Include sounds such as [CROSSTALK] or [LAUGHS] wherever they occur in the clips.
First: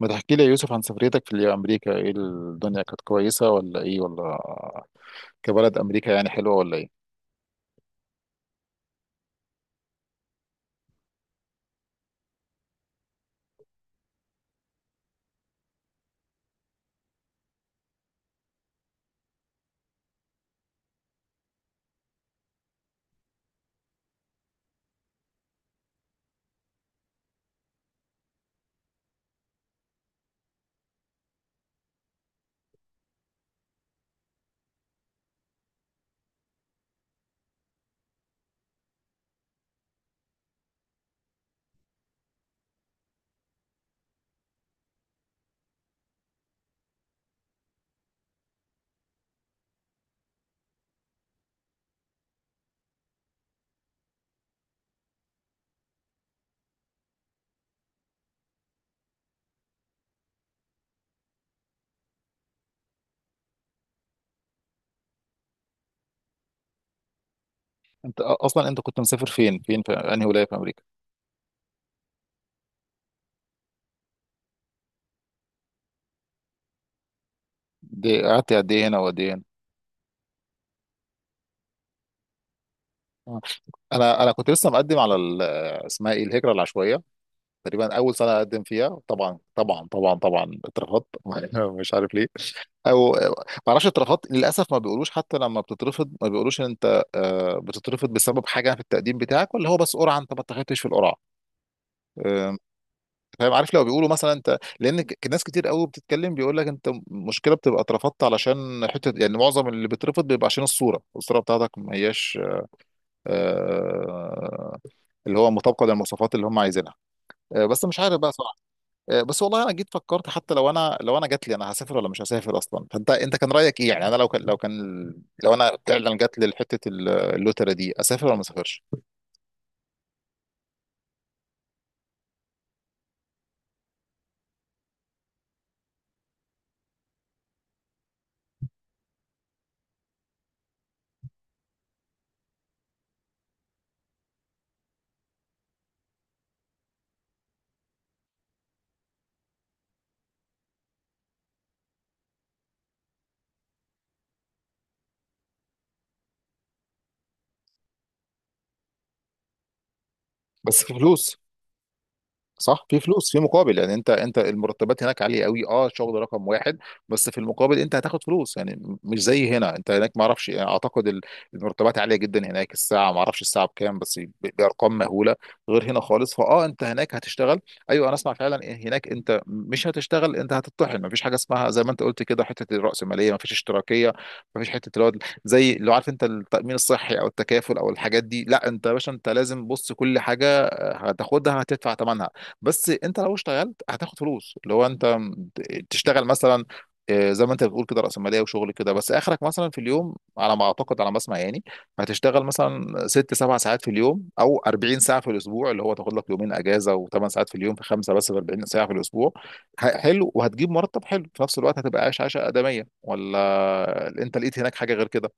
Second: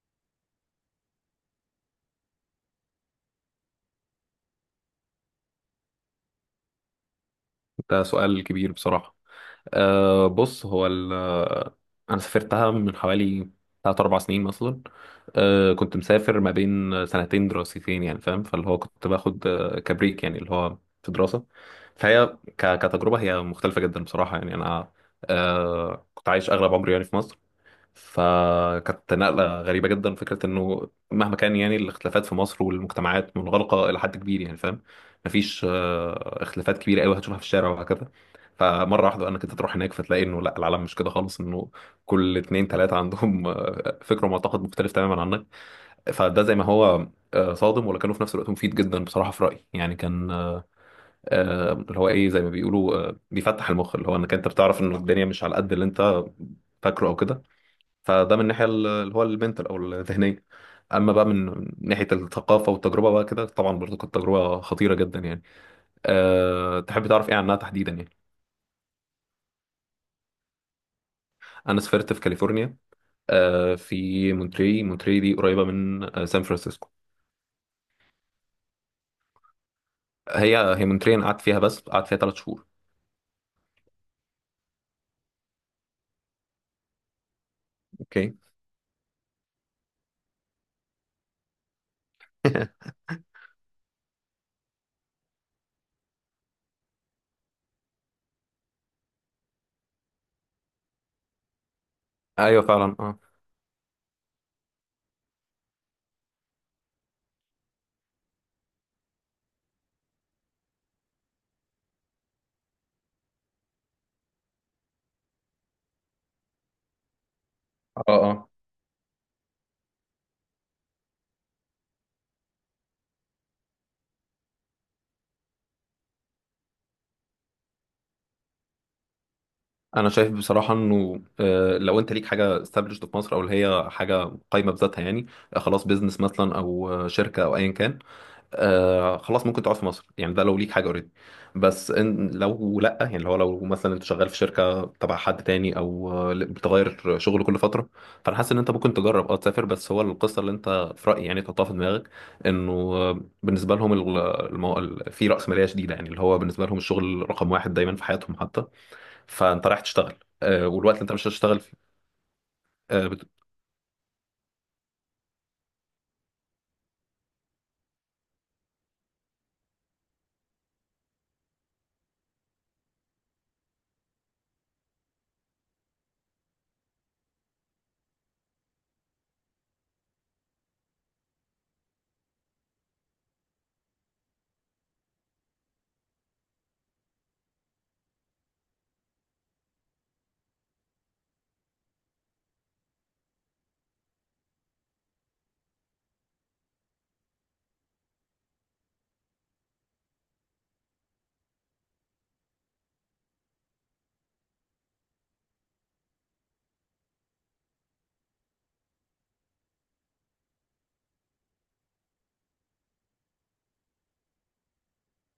ما تحكي لي يا يوسف عن سفريتك في أمريكا، إيه الدنيا كانت كويسة ولا إيه ولا كبلد أمريكا يعني حلوة ولا إيه؟ ده سؤال كبير بصراحة. بص هو ال أنا سافرتها من حوالي تلات أربع سنين مثلا. كنت مسافر ما بين سنتين دراستين، يعني فاهم، فاللي هو كنت باخد كبريك يعني اللي هو في دراسة. فهي كتجربة هي مختلفة جدا بصراحة، يعني أنا كنت عايش أغلب عمري يعني في مصر، فكانت نقلة غريبة جدا. فكرة انه مهما كان يعني الاختلافات في مصر والمجتمعات منغلقة إلى حد كبير، يعني فاهم، مفيش اختلافات كبيرة قوي هتشوفها في الشارع وهكذا. فمرة واحدة انا كنت تروح هناك فتلاقي انه لا، العالم مش كده خالص. انه كل اتنين تلاتة عندهم فكر ومعتقد مختلف تماما عنك. فده زي ما هو صادم، ولكنه في نفس الوقت مفيد جدا بصراحة في رأيي. يعني كان اللي هو ايه زي ما بيقولوا بيفتح المخ، اللي هو انك انت بتعرف انه الدنيا مش على قد اللي انت فاكره او كده. فده من الناحيه اللي هو المنتال او الذهنيه. اما بقى من ناحيه الثقافه والتجربه بقى كده، طبعا برضه كانت تجربه خطيره جدا يعني. تحب تعرف ايه عنها تحديدا يعني؟ أصلا أنت كنت مسافر فين في أنهي ولاية في أمريكا؟ انا سافرت في كاليفورنيا. في مونتري. مونتري دي قريبه من سان فرانسيسكو. دي قعدت قد إيه هنا وقد إيه هنا؟ هي مونتري انا قعدت فيها، بس قعدت فيها ثلاث شهور. آه. أنا كنت لسه مقدم على اسمها إيه الهجرة العشوائية. تقريبا أول سنة اوكي. أقدم فيها، طبعا اترفضت [LAUGHS] مش عارف ليه. [LAUGHS] أو ما أعرفش اترفضت للأسف. ما بيقولوش، حتى لما بتترفض ما بيقولوش إن أنت بتترفض بسبب حاجة في التقديم بتاعك ولا هو بس قرعة أنت ما اتخذتش في القرعة. ايوه فعلا اه. فاهم؟ عارف لو بيقولوا مثلا انت، ناس كتير قوي بتتكلم، بيقول لك انت مشكله بتبقى اترفضت علشان حته، يعني معظم اللي بيترفض بيبقى عشان الصوره، الصوره بتاعتك ما هياش آه، اللي هو مطابقه للمواصفات اللي هم عايزينها. بس مش اه عارف بقى اه. صراحه. بس والله انا جيت فكرت، حتى لو انا، لو انا جات لي انا هسافر ولا مش هسافر اصلا؟ فانت كان رايك ايه يعني؟ انا لو كان، لو انا فعلا جات لي حته اللوتره دي، اسافر ولا ما اسافرش؟ انا شايف بصراحه انه لو انت ليك حاجه established في مصر، او اللي هي حاجه قايمه بذاتها يعني، خلاص بيزنس مثلا او شركه او ايا كان، آه خلاص ممكن تقعد في مصر. يعني ده لو ليك حاجه اوريدي. بس إن لو لا، يعني اللي هو لو مثلا انت شغال في شركه تبع حد تاني، او بتغير شغل كل فتره، فانا حاسس ان انت ممكن تجرب اه تسافر. بس هو القصه اللي انت في رايي يعني تحطها في دماغك، انه بالنسبه لهم في راسماليه شديده، يعني اللي هو بالنسبه لهم الشغل رقم واحد دايما في حياتهم حتى. فانت رايح تشتغل، بس والوقت اللي انت مش فلوس. هتشتغل صح، في فيه فلوس في مقابل، يعني انت المرتبات هناك عاليه قوي. اه، شغل رقم واحد. بس في المقابل انت هتاخد فلوس، يعني مش زي هنا. انت هناك ما اعرفش، يعني اعتقد المرتبات عاليه جدا هناك. الساعه ما اعرفش الساعه بكام، بس بارقام مهوله، غير هنا خالص. فاه، انت هناك هتشتغل. ايوه انا اسمع فعلا، إيه هناك انت مش هتشتغل، انت هتطحن. ما فيش حاجه اسمها زي ما انت قلت كده حته الراسماليه، ما فيش اشتراكيه، ما فيش حته اللي هو زي، لو عارف انت التامين الصحي او التكافل او الحاجات دي، لا، انت يا باشا انت لازم بص كل حاجه هتاخدها هتدفع ثمنها. بس انت لو اشتغلت هتاخد فلوس، اللي هو انت تشتغل مثلا زي ما انت بتقول كده رأسمالية وشغل كده، بس اخرك مثلا في اليوم على ما اعتقد على ما اسمع يعني هتشتغل مثلا ست سبع ساعات في اليوم او 40 ساعة في الاسبوع، اللي هو تاخد لك يومين اجازة وثمان ساعات في اليوم في خمسة، بس في 40 ساعة في الاسبوع. حلو، وهتجيب مرتب حلو في نفس الوقت، هتبقى عايش عيشة آدمية، ولا انت لقيت هناك حاجة غير كده؟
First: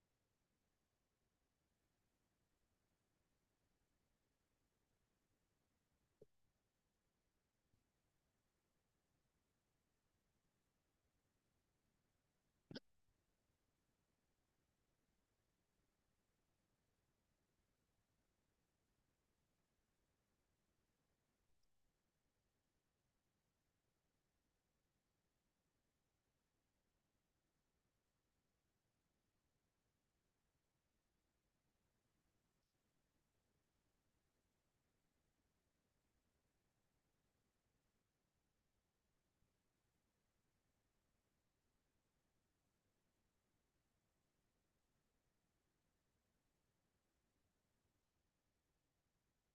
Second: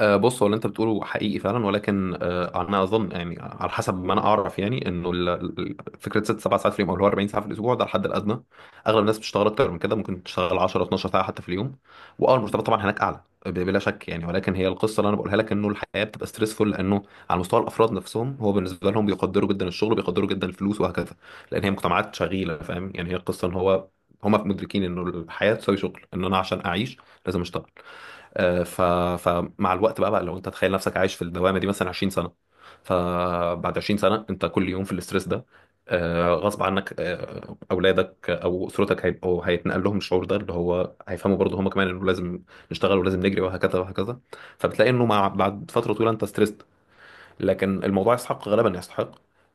بص هو اللي انت بتقوله حقيقي فعلا، ولكن انا اظن يعني على حسب ما انا اعرف يعني، انه فكره ست سبع ساعات في اليوم او اللي هو 40 ساعه في الاسبوع ده الحد الادنى. اغلب الناس بتشتغل اكتر من كده، ممكن تشتغل 10 12 ساعه حتى في اليوم. واه المرتبات طبعا هناك اعلى بلا شك يعني، ولكن هي القصه اللي انا بقولها لك، انه الحياه بتبقى ستريسفول. لانه على مستوى الافراد نفسهم، هو بالنسبه لهم بيقدروا جدا الشغل وبيقدروا جدا الفلوس وهكذا، لان هي مجتمعات شغيله، فاهم يعني. هي القصه ان هو هما مدركين انه الحياه تساوي شغل. ان انا عشان اعيش لازم اشتغل. آه، ف... فمع الوقت بقى, بقى لو انت تخيل نفسك عايش في الدوامه دي مثلا 20 سنه، فبعد 20 سنه انت كل يوم في الاسترس ده. غصب عنك اولادك او اسرتك هيبقوا هيتنقل لهم الشعور ده، اللي هو هيفهموا برضه هم كمان انه لازم نشتغل ولازم نجري وهكذا وهكذا. فبتلاقي انه مع بعد فتره طويله انت ستريس. لكن الموضوع يستحق، غالبا يستحق،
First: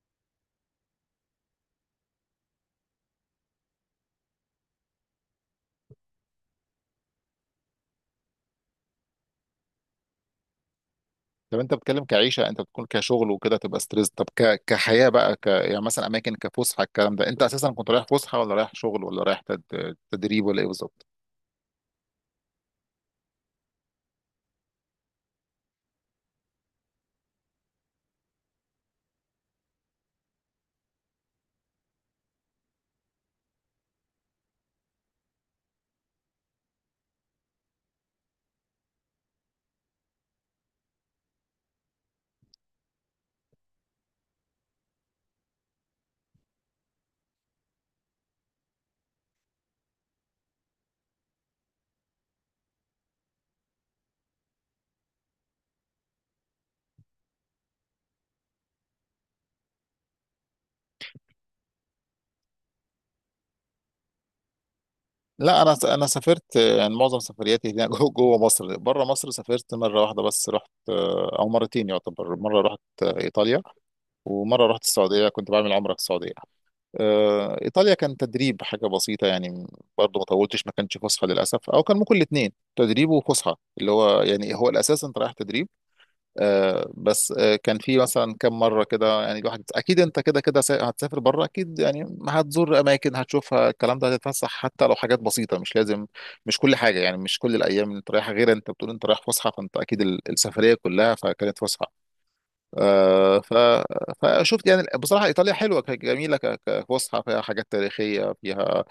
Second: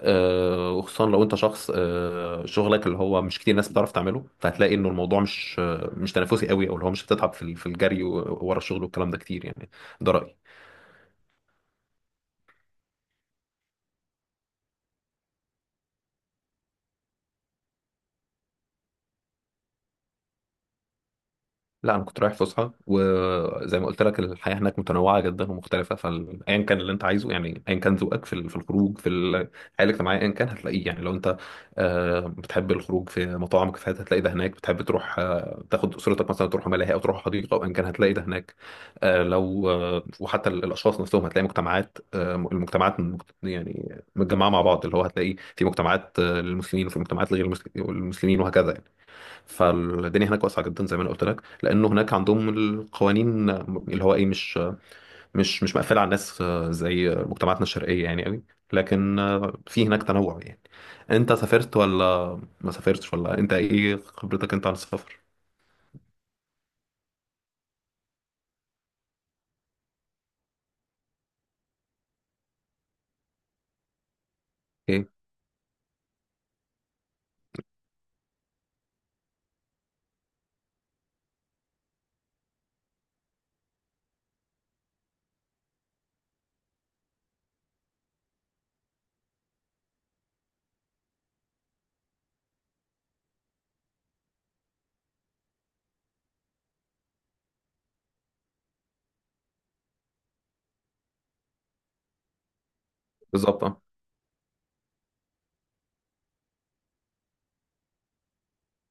وخصوصا لو انت شخص شغلك اللي هو مش كتير ناس بتعرف تعمله، فهتلاقي انه الموضوع مش مش تنافسي قوي، او اللي هو مش هتتعب في في الجري ورا الشغل والكلام ده كتير يعني. ده رأيي. طب انت بتتكلم كعيشه، انت بتكون كشغل وكده تبقى ستريس، طب كحياه بقى يعني مثلا اماكن كفسحه الكلام ده، انت اساسا كنت رايح فسحه، ولا رايح شغل، ولا رايح تدريب، ولا ايه بالظبط؟ لا انا كنت رايح فسحه، وزي ما قلت لك الحياه هناك متنوعه جدا ومختلفه، فايا كان اللي انت عايزه، يعني ايا كان ذوقك في في الخروج في الحياه الاجتماعيه ايا كان هتلاقيه يعني. لو انت بتحب الخروج في مطاعم وكافيهات هتلاقي ده هناك. بتحب تروح تاخد اسرتك مثلا تروح ملاهي او تروح حديقه او ايا كان هتلاقي ده هناك. آه، لو آه، وحتى الاشخاص نفسهم هتلاقي مجتمعات المجتمعات يعني متجمعه مع بعض، اللي هو هتلاقي في مجتمعات للمسلمين وفي مجتمعات لغير المسلمين وهكذا. فالدنيا هناك واسعه جدا، زي ما انا قلت لك، لانه هناك عندهم القوانين اللي هو ايه مش مقفله على الناس زي مجتمعاتنا الشرقيه يعني قوي. لكن في هناك تنوع يعني. انت سافرت ولا ما سافرتش، ولا انت ايه خبرتك انت عن السفر لا، انا انا سافرت يعني معظم سفرياتي هنا [LAUGHS] جوه مصر. بره مصر سافرت مره واحده بس، رحت او مرتين يعتبر. مره رحت ايطاليا، ومره رحت ايه السعوديه، كنت بعمل عمره في السعوديه. ايطاليا كان تدريب، حاجه بسيطه يعني، برضه ما طولتش، ما كانش فسحه للاسف، او كان ممكن الاثنين تدريب وفسحه، اللي هو يعني هو الاساس انت رايح تدريب. بس كان في مثلا كم مره كده يعني، الواحد اكيد انت كده كده هتسافر بره اكيد، يعني هتزور اماكن، هتشوفها الكلام ده، هتتفسح حتى لو حاجات بسيطه، مش لازم مش كل حاجه، يعني مش كل الايام انت رايح غير انت بتقول انت رايح فسحه، فانت اكيد السفريه كلها فكانت فسحه. آه، ف... بالظبط؟ اه فشفت يعني بصراحة إيطاليا حلوة، جميلة كفسحة، فيها حاجات تاريخية، فيها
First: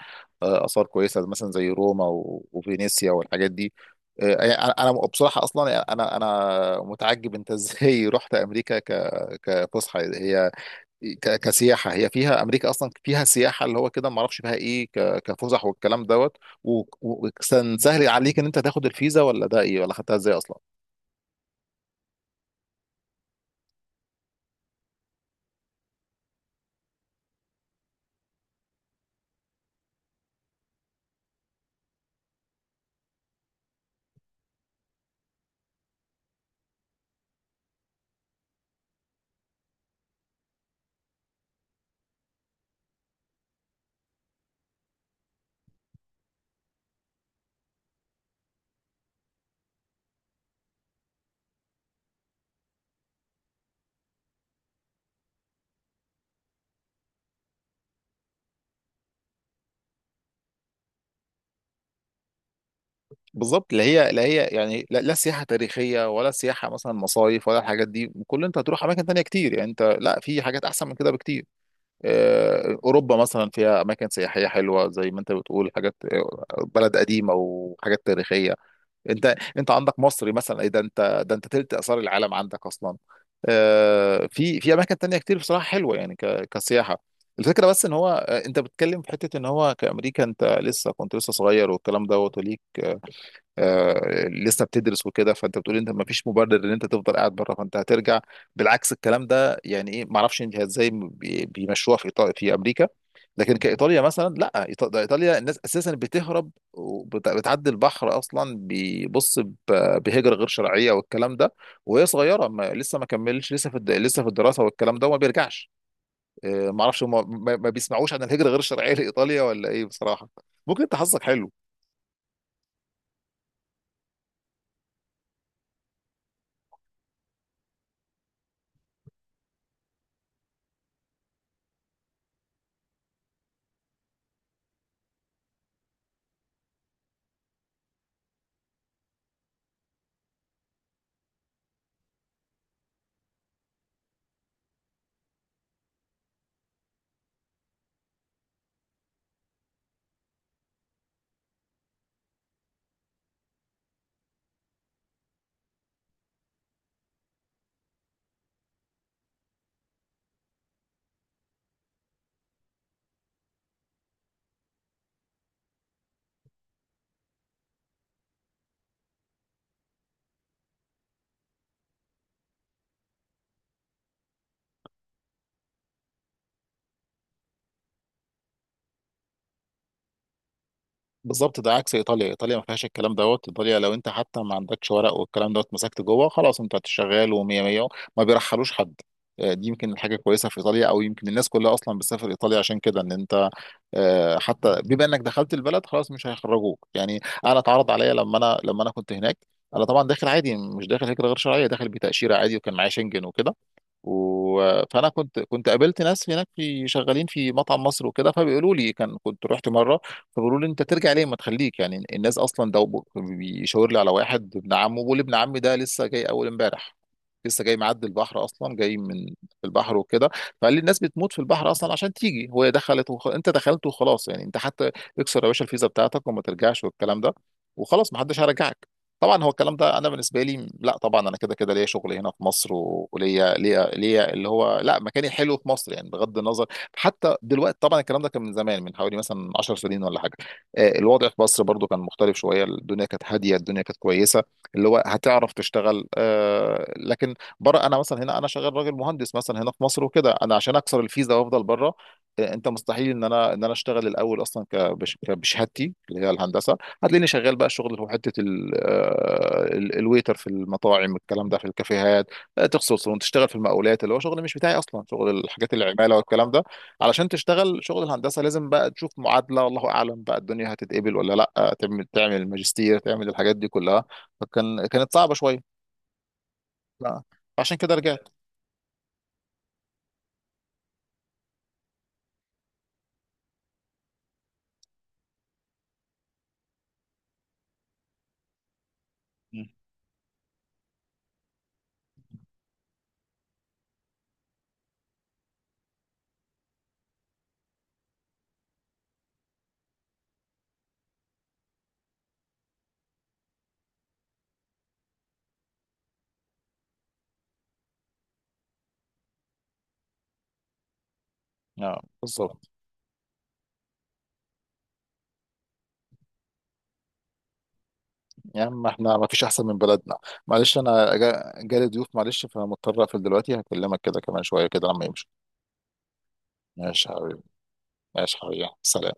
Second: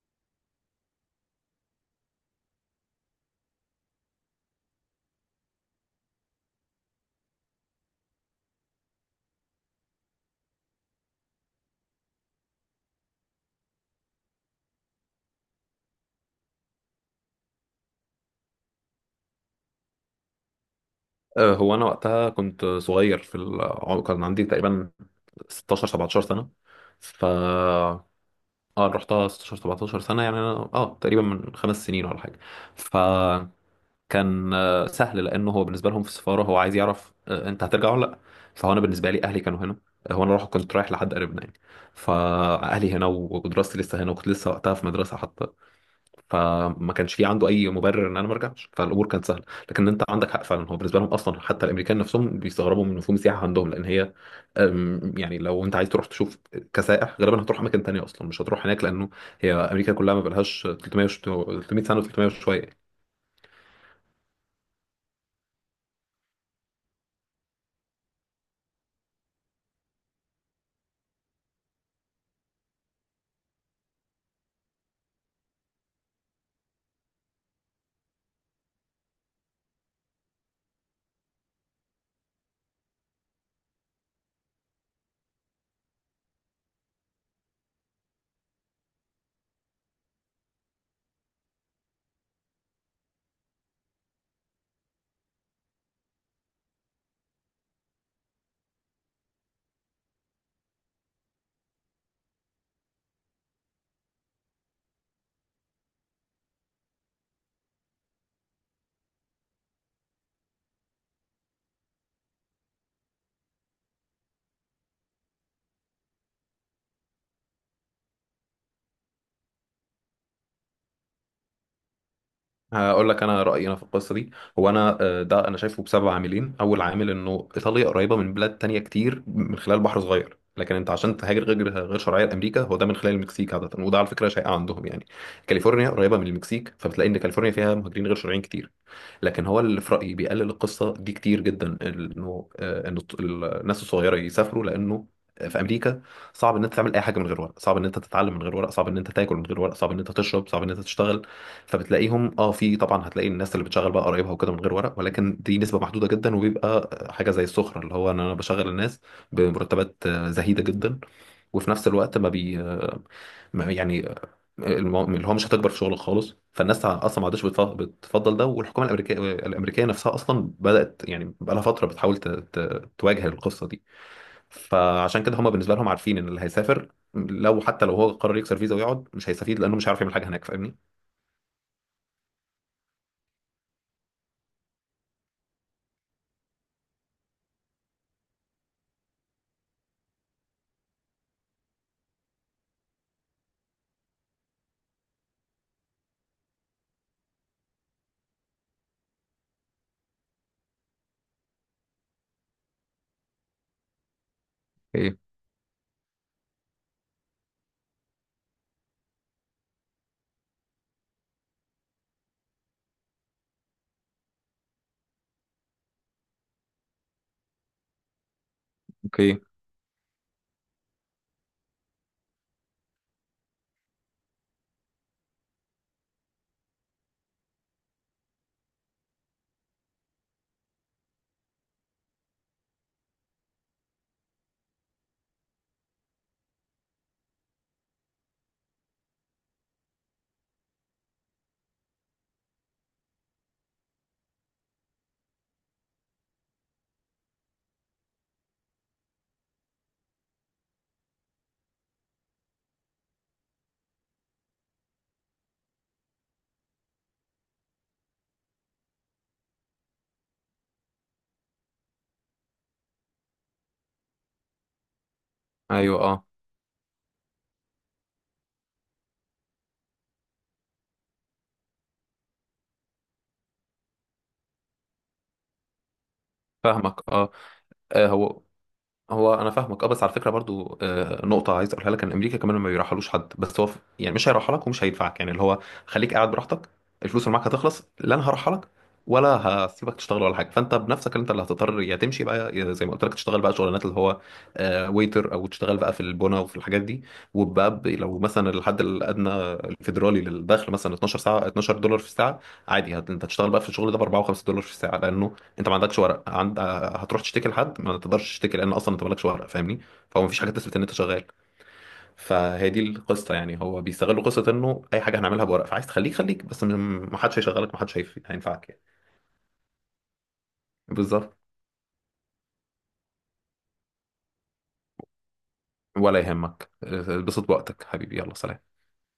آثار كويسة، مثلا زي روما وفينيسيا والحاجات دي. يعني أنا بصراحة أصلا، يعني أنا متعجب أنت إزاي [LAUGHS] رحت أمريكا كفسحة هي، كسياحة هي. فيها أمريكا أصلا فيها سياحة اللي هو كده؟ ما أعرفش فيها إيه كفسح والكلام دوت. و... و... وكان سهل عليك إن أنت تاخد الفيزا، ولا ده إيه، ولا خدتها إزاي أصلا؟ هو انا وقتها كنت صغير في كان عندي تقريبا 16 17 سنه. ف اه رحتها 16 17 سنه، يعني انا اه تقريبا من خمس سنين ولا حاجه. ف كان سهل، لانه هو بالنسبه لهم في السفاره هو عايز يعرف انت هترجع ولا لا. فهو انا بالنسبه لي اهلي كانوا هنا، هو انا رايح كنت رايح لحد قريبنا يعني، فاهلي هنا ودراستي لسه هنا وكنت لسه وقتها في مدرسه حتى، فما كانش في عنده اي مبرر ان انا ما ارجعش. فالامور كانت سهله. لكن انت عندك حق فعلا، هو بالنسبه لهم اصلا حتى الامريكان نفسهم بيستغربوا من مفهوم السياحه عندهم، لان هي يعني لو انت عايز تروح تشوف كسائح غالبا هتروح اماكن تانية اصلا، مش هتروح هناك، لانه هي امريكا كلها ما بقالهاش 300 300 سنه و300 وشويه. بالظبط، اللي هي يعني لا, لا سياحه تاريخيه، ولا سياحه مثلا مصايف، ولا الحاجات دي. كل انت هتروح اماكن تانية كتير، يعني انت لا، في حاجات احسن من كده بكتير. اوروبا مثلا فيها اماكن سياحيه حلوه، زي ما انت بتقول حاجات بلد قديمه وحاجات تاريخيه. انت عندك مصر مثلا، ايه ده، انت تلت اثار العالم عندك اصلا. في في اماكن تانية كتير بصراحه حلوه يعني كسياحه. الفكرة بس ان هو انت بتتكلم في حتة ان هو كأمريكا، انت لسه، كنت لسه صغير والكلام دوت، وليك لسه بتدرس وكده، فانت بتقول انت ما فيش مبرر ان انت تفضل قاعد بره، فانت هترجع. بالعكس الكلام ده، يعني ايه، ما اعرفش انت ازاي بيمشوها في إيطاليا في امريكا. لكن كايطاليا مثلا لا، ده ايطاليا الناس اساسا بتهرب وبتعدي البحر اصلا، بيبص بهجره غير شرعيه والكلام ده، وهي صغيره ما لسه، ما كملش، لسه في لسه في الدراسه والكلام ده وما بيرجعش. ما اعرفش هم ما بيسمعوش عن الهجره غير الشرعيه لايطاليا ولا ايه بصراحه؟ ممكن انت حظك حلو. هقول لك انا رايي انا في القصه دي. هو انا ده انا شايفه بسبب عاملين. اول عامل انه ايطاليا قريبه من بلاد تانية كتير من خلال بحر صغير، لكن انت عشان تهاجر غير شرعيه لامريكا هو ده من خلال المكسيك عاده، وده على فكره شائع عندهم يعني. كاليفورنيا قريبه من المكسيك، فبتلاقي ان كاليفورنيا فيها مهاجرين غير شرعيين كتير. لكن هو اللي في رأيي بيقلل القصة دي كتير جدا، انه ان الناس الصغيرة يسافروا، لانه في امريكا صعب ان انت تعمل اي حاجه من غير ورق، صعب ان انت تتعلم من غير ورق، صعب ان انت تاكل من غير ورق، صعب ان انت تشرب، صعب ان انت تشتغل. فبتلاقيهم اه في، طبعا هتلاقي الناس اللي بتشغل بقى قرايبها وكده من غير ورق، ولكن دي نسبه محدوده جدا، وبيبقى حاجه زي السخره، اللي هو ان انا بشغل الناس بمرتبات زهيده جدا، وفي نفس الوقت ما بي آه، ما- يعني اللي هو مش هتكبر في شغلك خالص. فالناس اصلا ما عادش بتفضل ده. والحكومه الامريكيه نفسها اصلا بدات، يعني بقى لها فتره بتحاول تواجه القصه دي. فعشان كده هم بالنسبه لهم عارفين ان اللي هيسافر لو حتى لو هو قرر يكسر فيزا ويقعد مش هيستفيد، لانه مش هيعرف يعمل حاجه هناك، فاهمني. بالظبط، ده عكس ايطاليا، ايطاليا ما فيهاش الكلام دوت. ايطاليا لو انت حتى ما عندكش ورق والكلام دوت، مسكت جوه خلاص، انت شغال ومية مية، ما بيرحلوش حد. دي يمكن الحاجه كويسه في ايطاليا، او يمكن الناس كلها اصلا بتسافر ايطاليا عشان كده. ان انت حتى بما انك دخلت البلد خلاص مش هيخرجوك، يعني انا اتعرض عليا لما انا، لما انا كنت هناك. انا طبعا داخل عادي، مش داخل هجره غير شرعيه، داخل بتاشيره عادي وكان معايا شنجن وكده فانا اوكي. كنت قابلت ناس هناك في شغالين في مطعم مصر وكده، فبيقولوا لي، كان كنت رحت مره، فبيقولوا لي انت ترجع ليه، ما تخليك، يعني الناس اصلا، ده بيشاور لي على واحد ابن عمه، بيقول لي ابن عمي ده لسه جاي اول امبارح، لسه جاي معدي البحر اصلا، جاي من اوكي. البحر وكده. فقال لي الناس بتموت في البحر اصلا عشان تيجي، هو دخلت انت دخلت وخلاص، يعني انت حتى اكسر يا باشا الفيزا بتاعتك وما ترجعش والكلام ده، وخلاص ما حدش هيرجعك. طبعا هو الكلام ده انا بالنسبه لي لا، طبعا انا كده كده ليا شغل هنا في مصر وليا ليا اللي هو لا، مكاني حلو في مصر يعني بغض النظر. حتى دلوقتي، طبعا الكلام ده كان من زمان، من حوالي مثلا 10 سنين ولا حاجه. الوضع في مصر برضو كان مختلف شويه، الدنيا كانت هاديه، الدنيا كانت كويسه، اللي هو هتعرف تشتغل. لكن بره، انا مثلا هنا انا شغال راجل مهندس مثلا هنا في مصر وكده، انا عشان اكسر الفيزا وافضل بره انت مستحيل ان انا، ان انا اشتغل الاول اصلا بشهادتي اللي هي الهندسه، هتلاقيني شغال بقى شغل في حته الويتر في المطاعم الكلام ده في الكافيهات، تغسل صالون، تشتغل في المقاولات، اللي هو شغل مش بتاعي اصلا، شغل الحاجات ايوه العماله اه. والكلام ده. علشان تشتغل شغل الهندسه لازم بقى تشوف معادله، والله اعلم بقى الدنيا هتتقبل ولا لا، تعمل ماجستير، تعمل الحاجات دي كلها، كانت صعبه شويه. فاهمك لا، اه. عشان كده آه، رجعت. هو هو انا فاهمك اه، بس على فكره برضو نقطه عايز اقولها لك، ان امريكا كمان ما بيرحلوش حد، بس هو يعني مش هيرحلك لك ومش هيدفعك، يعني اللي هو خليك قاعد براحتك، الفلوس اللي معاك هتخلص، لا انا هرحلك لك ولا هسيبك تشتغل ولا حاجه. فانت بنفسك انت اللي هتضطر يا تمشي بقى، يا زي ما قلت لك تشتغل بقى شغلانات اللي هو ويتر، او تشتغل بقى في البنا وفي الحاجات دي. وبقى لو مثلا الحد الادنى الفيدرالي للدخل مثلا 12 ساعه 12 دولار في الساعه، عادي انت هتشتغل بقى في الشغل ده ب 4 و5 دولار في الساعه، لانه انت ما عندكش ورق. هتروح تشتكي لحد؟ ما تقدرش تشتكي، لان اصلا انت مالكش ورق، فاهمني. فهو مفيش حاجه تثبت ان انت شغال. اه بالظبط. فهي دي القصه يعني. هو بيستغلوا قصه انه اي حاجه هنعملها بورق، فعايز تخليك. خليك بس، محدش هيشغلك، محدش يا هينفعك يعني. عم احنا ما فيش احسن من بلدنا. معلش انا بالظبط. جالي ضيوف، معلش فمضطر اقفل دلوقتي، هكلمك كده كمان شويه كده لما يمشوا. ولا يهمك ماشي يا اه، حبيبي، اتبسط بوقتك حبيبي، يلا ماشي سلام. حبيبي، سلام.